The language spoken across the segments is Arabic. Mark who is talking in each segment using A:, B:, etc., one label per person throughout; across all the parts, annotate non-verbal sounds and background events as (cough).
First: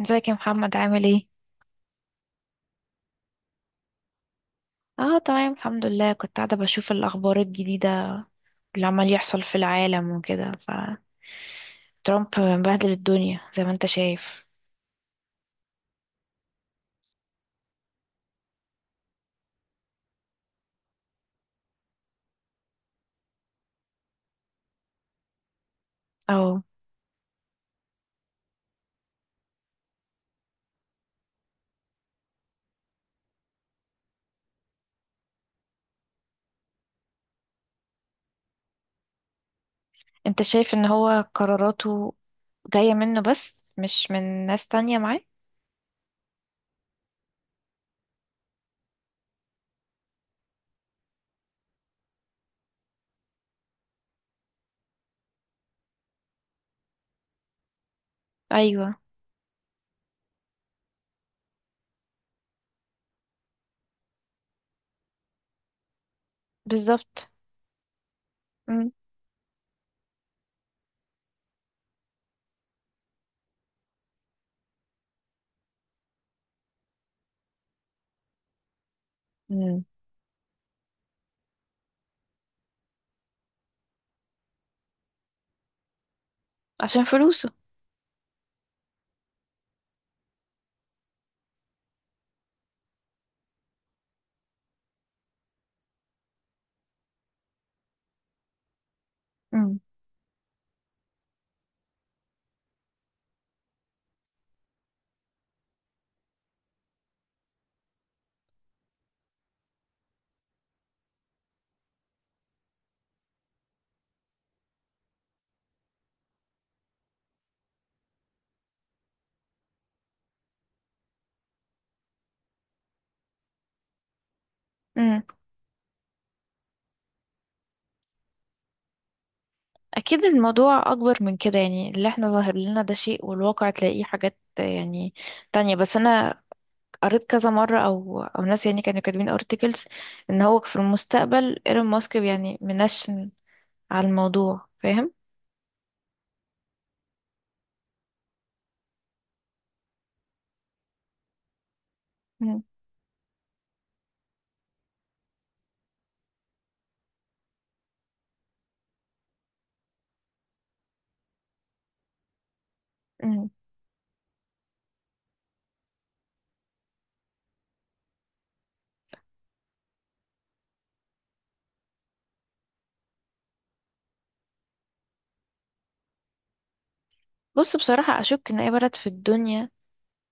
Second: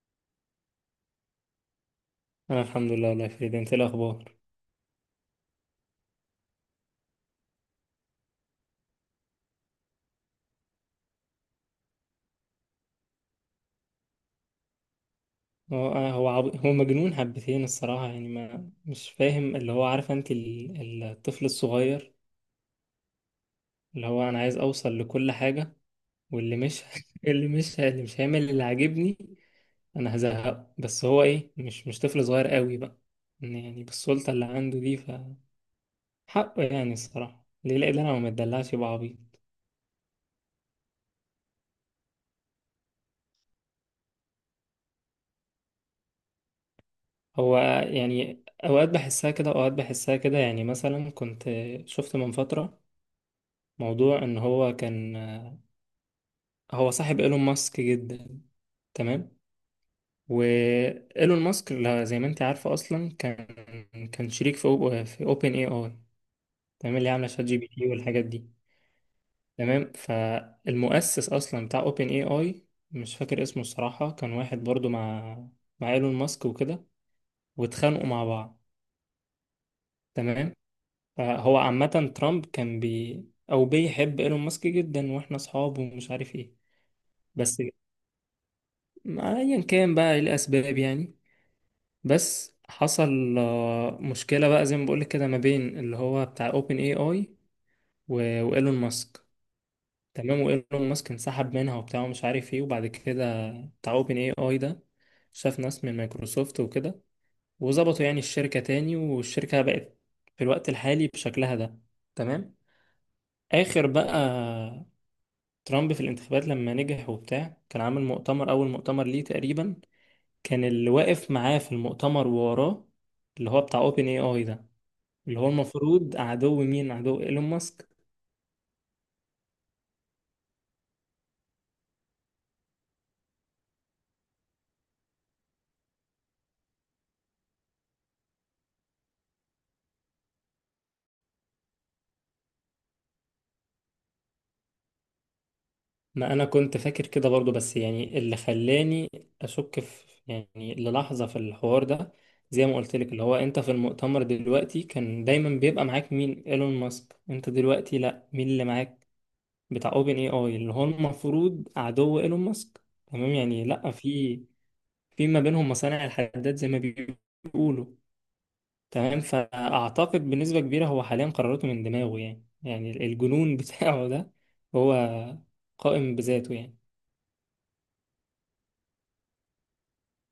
A: ازيك يا محمد، عامل ايه؟
B: انا الحمد لله والله يا فريد، انت إيه الاخبار؟
A: اه تمام الحمد لله، كنت قاعدة بشوف الأخبار الجديدة اللي عمال يحصل في العالم وكده. ف ترامب مبهدل الدنيا زي ما انت شايف.
B: هو أنا- هو عب... هو مجنون حبتين الصراحه. يعني ما مش فاهم اللي هو، عارف انت الطفل الصغير اللي هو انا عايز اوصل لكل حاجه، واللي
A: او.
B: مش (laughs) اللي مش هيعمل اللي عاجبني انا هزهقه. بس هو ايه، مش طفل صغير قوي بقى، إن يعني بالسلطه اللي عنده دي. ف حقه يعني الصراحه، ليه لا؟ انا ما اتدلعش يبقى عبيط.
A: انت شايف ان هو قراراته جاية منه بس مش من ناس تانية معاه؟
B: هو يعني اوقات بحسها كده، اوقات بحسها كده. يعني مثلا كنت شفت من فتره موضوع ان هو كان هو صاحب ايلون ماسك جدا،
A: ايوه.
B: تمام؟ وايلون ماسك زي ما انت عارفه، اصلا كان كان شريك في في اوبن اي اي. تمام؟ اللي عامله
A: بالظبط.
B: شات جي بي تي والحاجات دي.
A: مم.
B: تمام. فالمؤسس اصلا بتاع اوبن اي اي، مش فاكر اسمه الصراحه، كان واحد برضو مع ايلون ماسك وكده، واتخانقوا مع بعض.
A: مم.
B: تمام. فهو عامه ترامب كان بي او بيحب ايلون ماسك جدا، واحنا اصحاب ومش عارف ايه.
A: عشان فلوسه.
B: بس ما ايا كان بقى ايه الاسباب يعني. بس حصل مشكله بقى، زي ما بقولك كده، ما بين اللي هو بتاع اوبن اي اي وايلون ماسك.
A: مم.
B: تمام. وايلون ماسك انسحب منها وبتاع ومش عارف ايه. وبعد كده بتاع اوبن اي اي ده شاف ناس من مايكروسوفت وكده، وظبطوا يعني الشركه تاني، والشركه بقت في الوقت الحالي بشكلها ده. تمام. اخر بقى ترامب في الانتخابات لما نجح وبتاع، كان عامل مؤتمر، اول مؤتمر ليه تقريبا، كان اللي واقف معاه في المؤتمر ووراه اللي هو بتاع اوبن اي اي ده،
A: مم.
B: اللي هو المفروض عدو مين؟ عدو ايلون ماسك.
A: اكيد الموضوع اكبر من كده، يعني اللي احنا ظاهر لنا ده شيء والواقع تلاقيه حاجات يعني تانية. بس انا قريت كذا مرة، أو ناس يعني كانوا كاتبين articles إن هو في المستقبل إيلون ماسك يعني منشن على الموضوع، فاهم؟
B: ما انا كنت فاكر كده برضو، بس يعني اللي خلاني اشك في يعني للحظة في الحوار ده،
A: مم.
B: زي ما قلت لك، اللي هو انت في المؤتمر دلوقتي كان دايما بيبقى معاك مين؟ ايلون ماسك. انت دلوقتي لا، مين اللي معاك؟ بتاع اوبن اي اي، اللي هو المفروض عدو ايلون ماسك. تمام.
A: مم.
B: يعني لا، في ما بينهم مصانع الحداد زي ما بيقولوا. تمام. فأعتقد بنسبة كبيرة هو حاليا قراراته من دماغه يعني. يعني الجنون (laughs) بتاعه ده هو قائم بذاته يعني.
A: بص، بصراحة أشك إن أي بلد في الدنيا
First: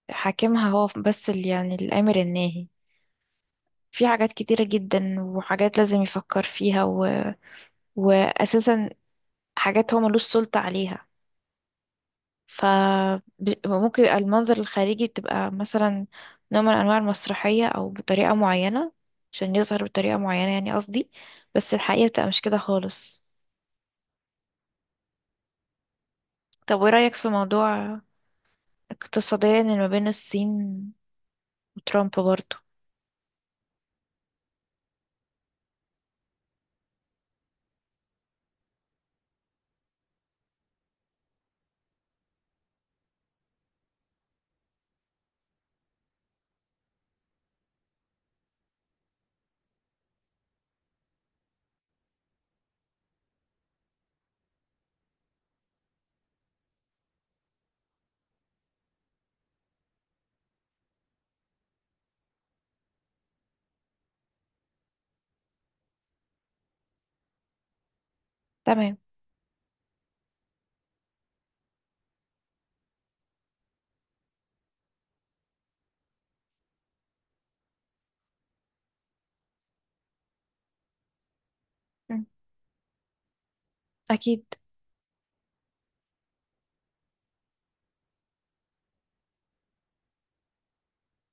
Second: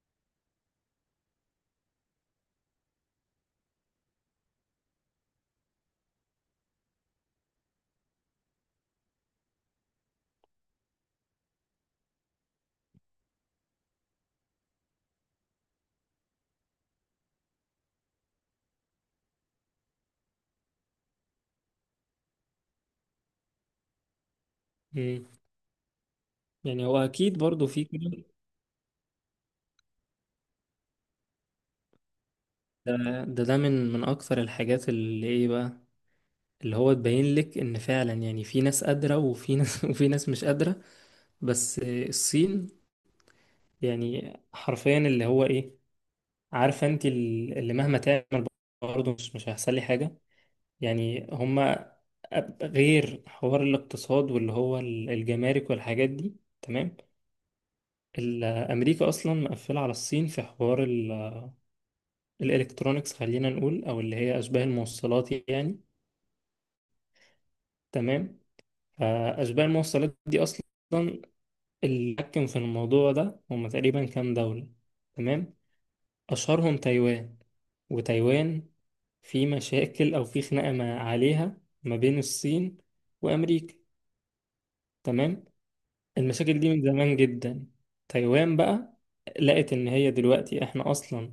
A: حاكمها هو بس اللي يعني الآمر الناهي في حاجات كتيرة جدا، وحاجات لازم يفكر فيها وأساسا حاجات هو ملوش سلطة عليها. فممكن يبقى المنظر الخارجي بتبقى مثلا نوع من أنواع المسرحية، أو بطريقة معينة عشان يظهر بطريقة معينة، يعني قصدي بس الحقيقة بتبقى مش كده خالص.
B: مم.
A: طب
B: يعني
A: وإيه
B: هو
A: رأيك في
B: أكيد برضو في
A: موضوع
B: كده.
A: اقتصاديا اللي ما بين الصين وترامب برضه؟
B: ده من أكثر الحاجات اللي إيه بقى، اللي هو تبين لك إن فعلا يعني في ناس قادرة وفي ناس (laughs) وفي ناس مش قادرة. بس الصين يعني حرفيا اللي هو إيه، عارفة أنت، اللي مهما تعمل برضه مش هيحصل لي حاجة. يعني هما غير حوار الاقتصاد واللي هو الجمارك والحاجات دي. تمام. أمريكا أصلا مقفلة على الصين في حوار الإلكترونيكس، خلينا نقول، أو اللي هي أشباه الموصلات يعني. تمام.
A: تمام.
B: فأشباه الموصلات دي أصلا اللي حكم في الموضوع ده هما تقريبا كام دولة. تمام. أشهرهم تايوان. وتايوان في مشاكل أو في خناقة ما عليها ما بين
A: مم.
B: الصين وأمريكا.
A: أكيد.
B: تمام. المشاكل دي من زمان جدا. تايوان بقى لقت ان هي دلوقتي احنا اصلا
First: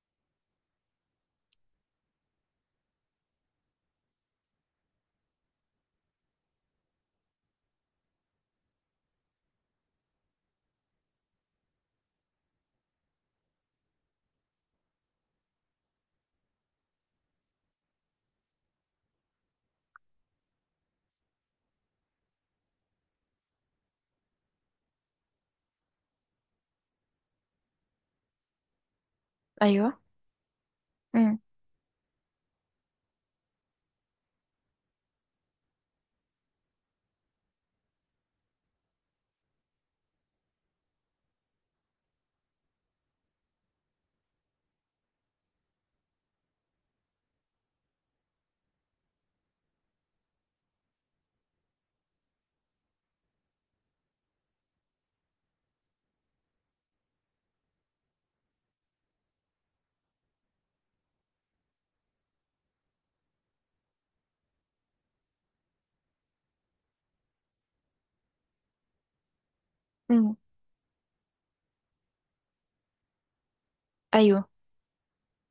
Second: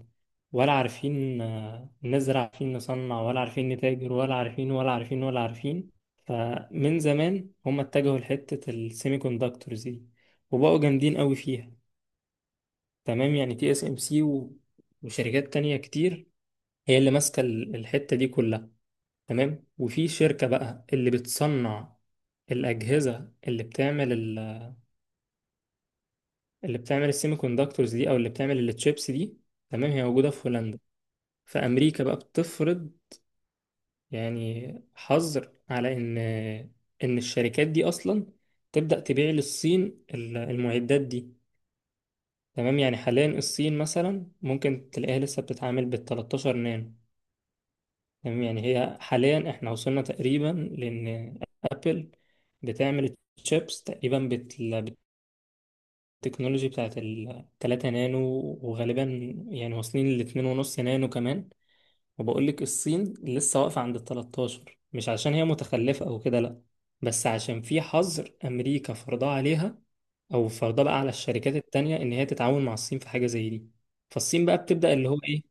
B: ولا عارفين نزرع، عارفين نصنع ولا عارفين نتاجر ولا عارفين ولا عارفين ولا عارفين. فمن زمان هم اتجهوا لحتة السيمي كوندكتورز دي، وبقوا جامدين قوي فيها. تمام. يعني تي اس ام سي وشركات تانية كتير هي اللي ماسكة الحتة دي كلها. تمام. وفي شركة بقى اللي بتصنع الأجهزة اللي بتعمل، اللي بتعمل السيمي كوندكتورز دي او اللي بتعمل التشيبس دي. تمام.
A: أيوه.
B: هي موجوده في هولندا.
A: مم.
B: فامريكا بقى بتفرض يعني حظر على ان ان الشركات دي اصلا تبدا تبيع للصين المعدات دي. تمام. يعني حاليا الصين مثلا ممكن تلاقيها لسه بتتعامل بال 13 نانو. تمام. يعني هي حاليا احنا وصلنا تقريبا لان ابل بتعمل تشيبس تقريبا التكنولوجي بتاعت التلاتة نانو. وغالبا يعني واصلين لاتنين ونص نانو كمان. وبقول لك الصين لسه واقفة عند التلتاشر، مش عشان هي متخلفة أو كده، لأ، بس عشان في حظر أمريكا فرضاه عليها،
A: مم.
B: أو فرضاه بقى على الشركات التانية إن هي تتعاون مع الصين في حاجة زي دي. فالصين
A: أيوه.
B: بقى بتبدأ اللي هو إيه،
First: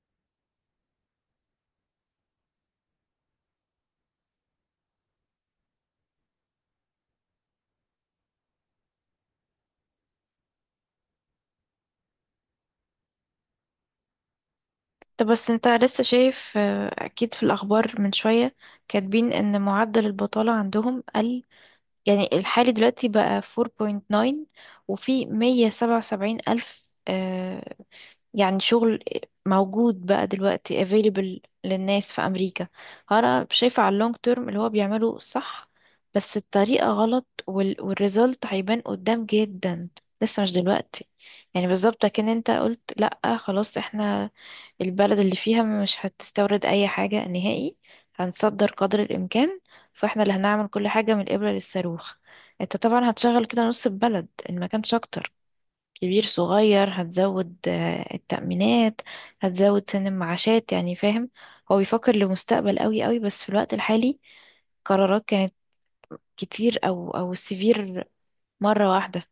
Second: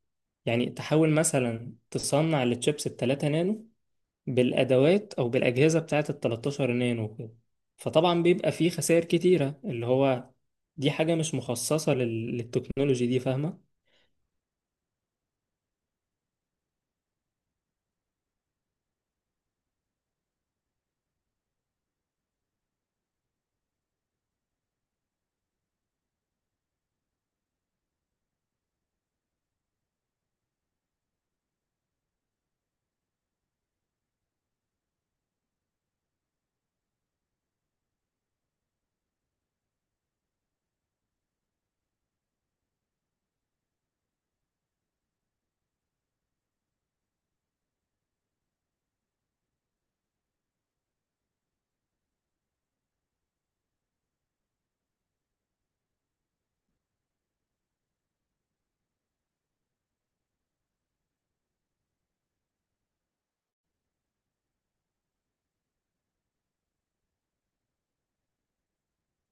B: يعني تحاول مثلا تصنع التشيبس التلاتة نانو بالادوات او بالاجهزه بتاعه ال 13 نانو كده. فطبعا بيبقى فيه خسائر كتيره، اللي هو دي حاجه مش مخصصه للتكنولوجي دي، فاهمه؟
A: طب بس انت لسه شايف، أكيد في الأخبار من شوية كاتبين إن معدل البطالة عندهم قل، يعني الحالي دلوقتي بقى 4.9، وفي 177 ألف، يعني شغل موجود بقى دلوقتي available للناس في أمريكا. أنا شايفة على اللونج تيرم اللي هو بيعمله صح، بس الطريقة غلط، وال والريزلت هيبان قدام جدا، لسه مش دلوقتي. يعني بالظبط كأن انت قلت لأ خلاص، احنا البلد اللي فيها مش هتستورد اي حاجة نهائي، هنصدر قدر الامكان، فاحنا اللي هنعمل كل حاجة من الابرة للصاروخ. انت طبعا هتشغل كده نص البلد ان ما كانش اكتر، كبير صغير، هتزود التأمينات، هتزود سن المعاشات، يعني فاهم. هو بيفكر لمستقبل قوي قوي، بس في الوقت الحالي قرارات كانت كتير او سيفير مرة واحدة.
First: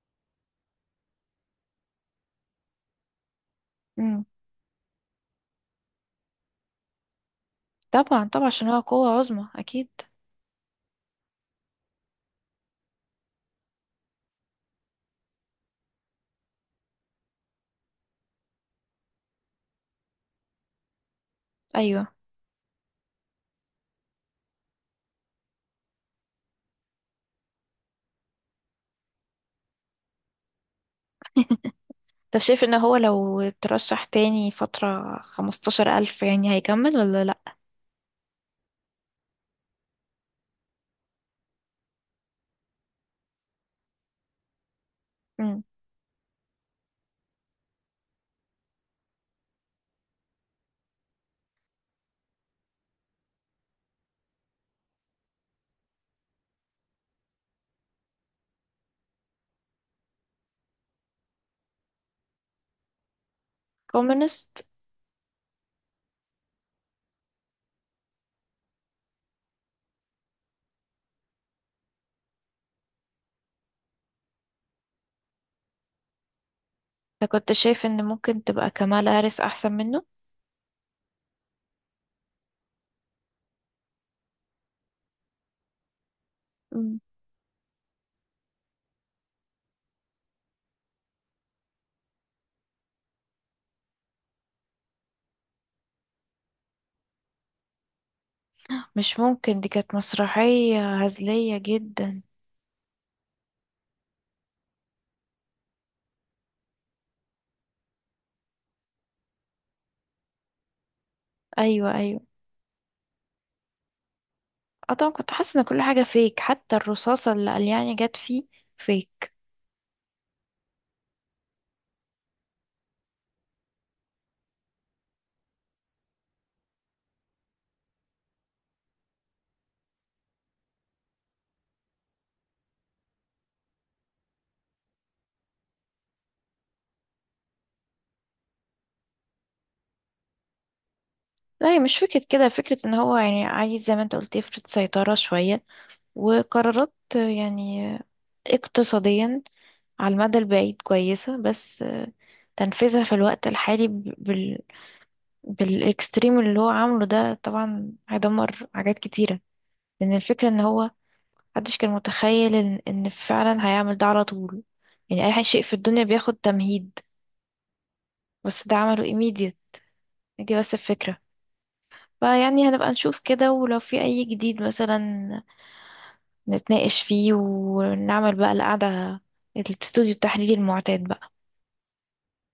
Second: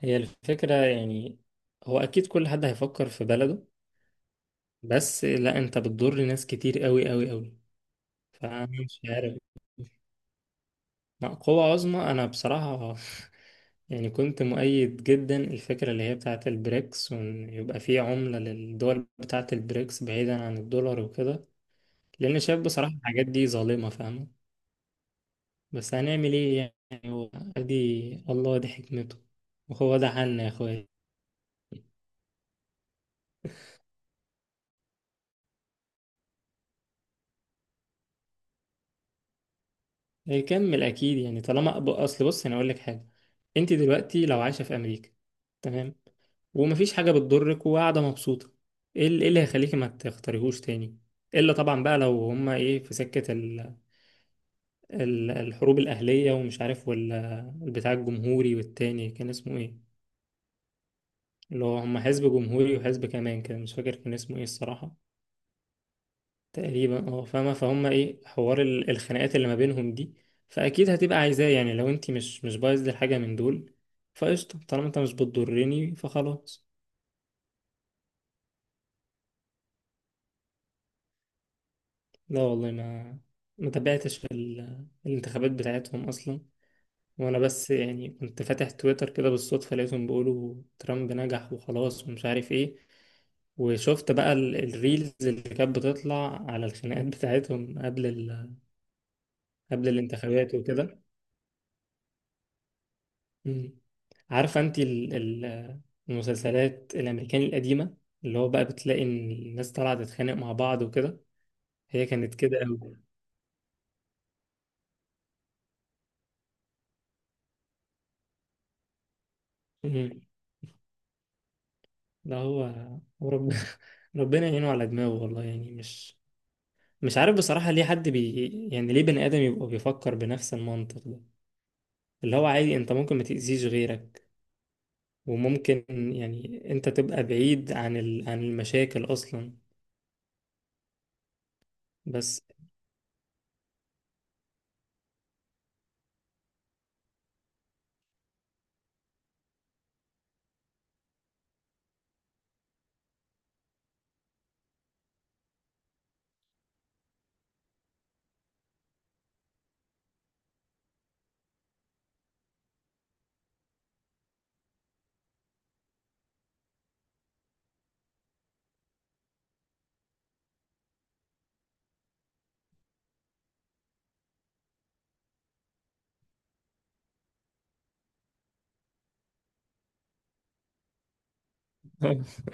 B: هي الفكره يعني هو اكيد كل حد هيفكر في بلده.
A: مم.
B: بس لا، انت بتضر ناس كتير قوي قوي قوي.
A: طبعا طبعا،
B: فانا
A: عشان هو
B: مش
A: قوة
B: عارف.
A: عظمى اكيد.
B: لا، قوة عظمى انا بصراحه (laughs) يعني كنت مؤيد جدا الفكره اللي هي بتاعه البريكس، وان يبقى فيه عمله للدول بتاعه البريكس بعيدا عن الدولار وكده.
A: ايوه.
B: لان شايف بصراحه الحاجات دي ظالمه، فاهمه؟ بس هنعمل ايه يعني. هو ادي الله دي حكمته، وهو ده حالنا يا اخويا.
A: طب شايف ان هو لو اترشح تاني فترة 15 ألف، يعني هيكمل ولا لأ؟
B: هيكمل اكيد يعني، طالما اصل بص، انا اقول لك حاجه. انت دلوقتي لو عايشه في امريكا،
A: مم.
B: تمام، ومفيش حاجه بتضرك وقاعده مبسوطه، ايه إيه اللي هيخليكي ما تختاريهوش تاني؟ الا طبعا بقى لو هما ايه في سكه ال الحروب الاهليه ومش عارف ولا بتاع الجمهوري، والتاني كان اسمه ايه؟ اللي هو هما حزب جمهوري وحزب كمان كده مش فاكر كان اسمه ايه
A: كومونست.
B: الصراحه. تقريبا اه، فاهمة؟ فهم ايه حوار الخناقات اللي ما بينهم دي. فأكيد هتبقى عايزاه يعني، لو انت مش بايظ لحاجة من دول، فقشطة. طالما انت مش بتضرني فخلاص.
A: كنت شايف ان ممكن تبقى كمالا هاريس احسن منه؟
B: لا والله، ما تابعتش في الانتخابات بتاعتهم أصلا.
A: مم.
B: وأنا بس يعني كنت فاتح تويتر كده بالصدفة، لقيتهم بيقولوا ترامب نجح وخلاص ومش عارف ايه. وشفت بقى الريلز اللي كانت بتطلع على الخناقات بتاعتهم قبل
A: مش ممكن، دي
B: قبل
A: كانت
B: الانتخابات وكده.
A: مسرحية هزلية جدا.
B: مم. عارفة انت المسلسلات الأمريكاني القديمة، اللي هو بقى بتلاقي إن الناس طالعة تتخانق مع بعض وكده؟
A: ايوه
B: هي
A: ايوه.
B: كانت كده أوي.
A: اه طبعا كنت حاسة ان كل حاجة فيك، حتى الرصاصة اللي قلياني جت فيه فيك.
B: مم. لا هو هو رب... (laughs) ربنا يعينه على دماغه والله. يعني مش مش عارف بصراحة، ليه حد بي يعني ليه بني آدم يبقى بيفكر بنفس المنطق ده؟ اللي هو عادي انت ممكن ما تأذيش غيرك، وممكن يعني انت تبقى بعيد عن عن المشاكل أصلا.
A: لا، هي مش فكرة
B: بس
A: كده، فكرة ان هو يعني عايز زي ما انت قلت يفرض سيطرة شوية، وقرارات يعني اقتصاديا على المدى البعيد كويسة، بس تنفيذها في الوقت الحالي بالاكستريم اللي هو عامله ده طبعا هيدمر حاجات كتيرة. لأن الفكرة ان هو محدش كان متخيل إن فعلا هيعمل ده على طول. يعني أي شيء في الدنيا بياخد تمهيد، بس ده عمله immediate. دي بس الفكرة. فيعني هنبقى نشوف كده، ولو في أي جديد مثلا نتناقش فيه ونعمل بقى القعدة، الاستوديو التحليلي المعتاد بقى.
B: (laughs)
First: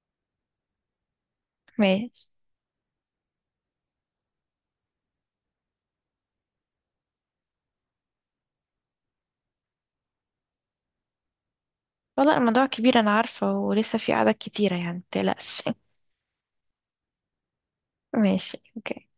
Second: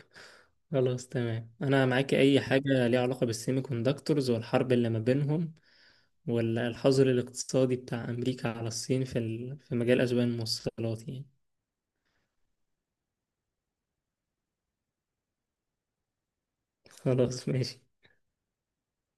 B: خلاص تمام، انا معاك.
A: ماشي.
B: اي حاجه ليها علاقه بالسيمي كوندكتورز والحرب اللي ما بينهم والحظر الاقتصادي بتاع امريكا على الصين في في مجال اسباب الموصلات يعني.
A: والله الموضوع كبير، أنا عارفة ولسه في قعدات كتيرة يعني، متقلقش (laughs)
B: خلاص ماشي.
A: ماشي، اوكي.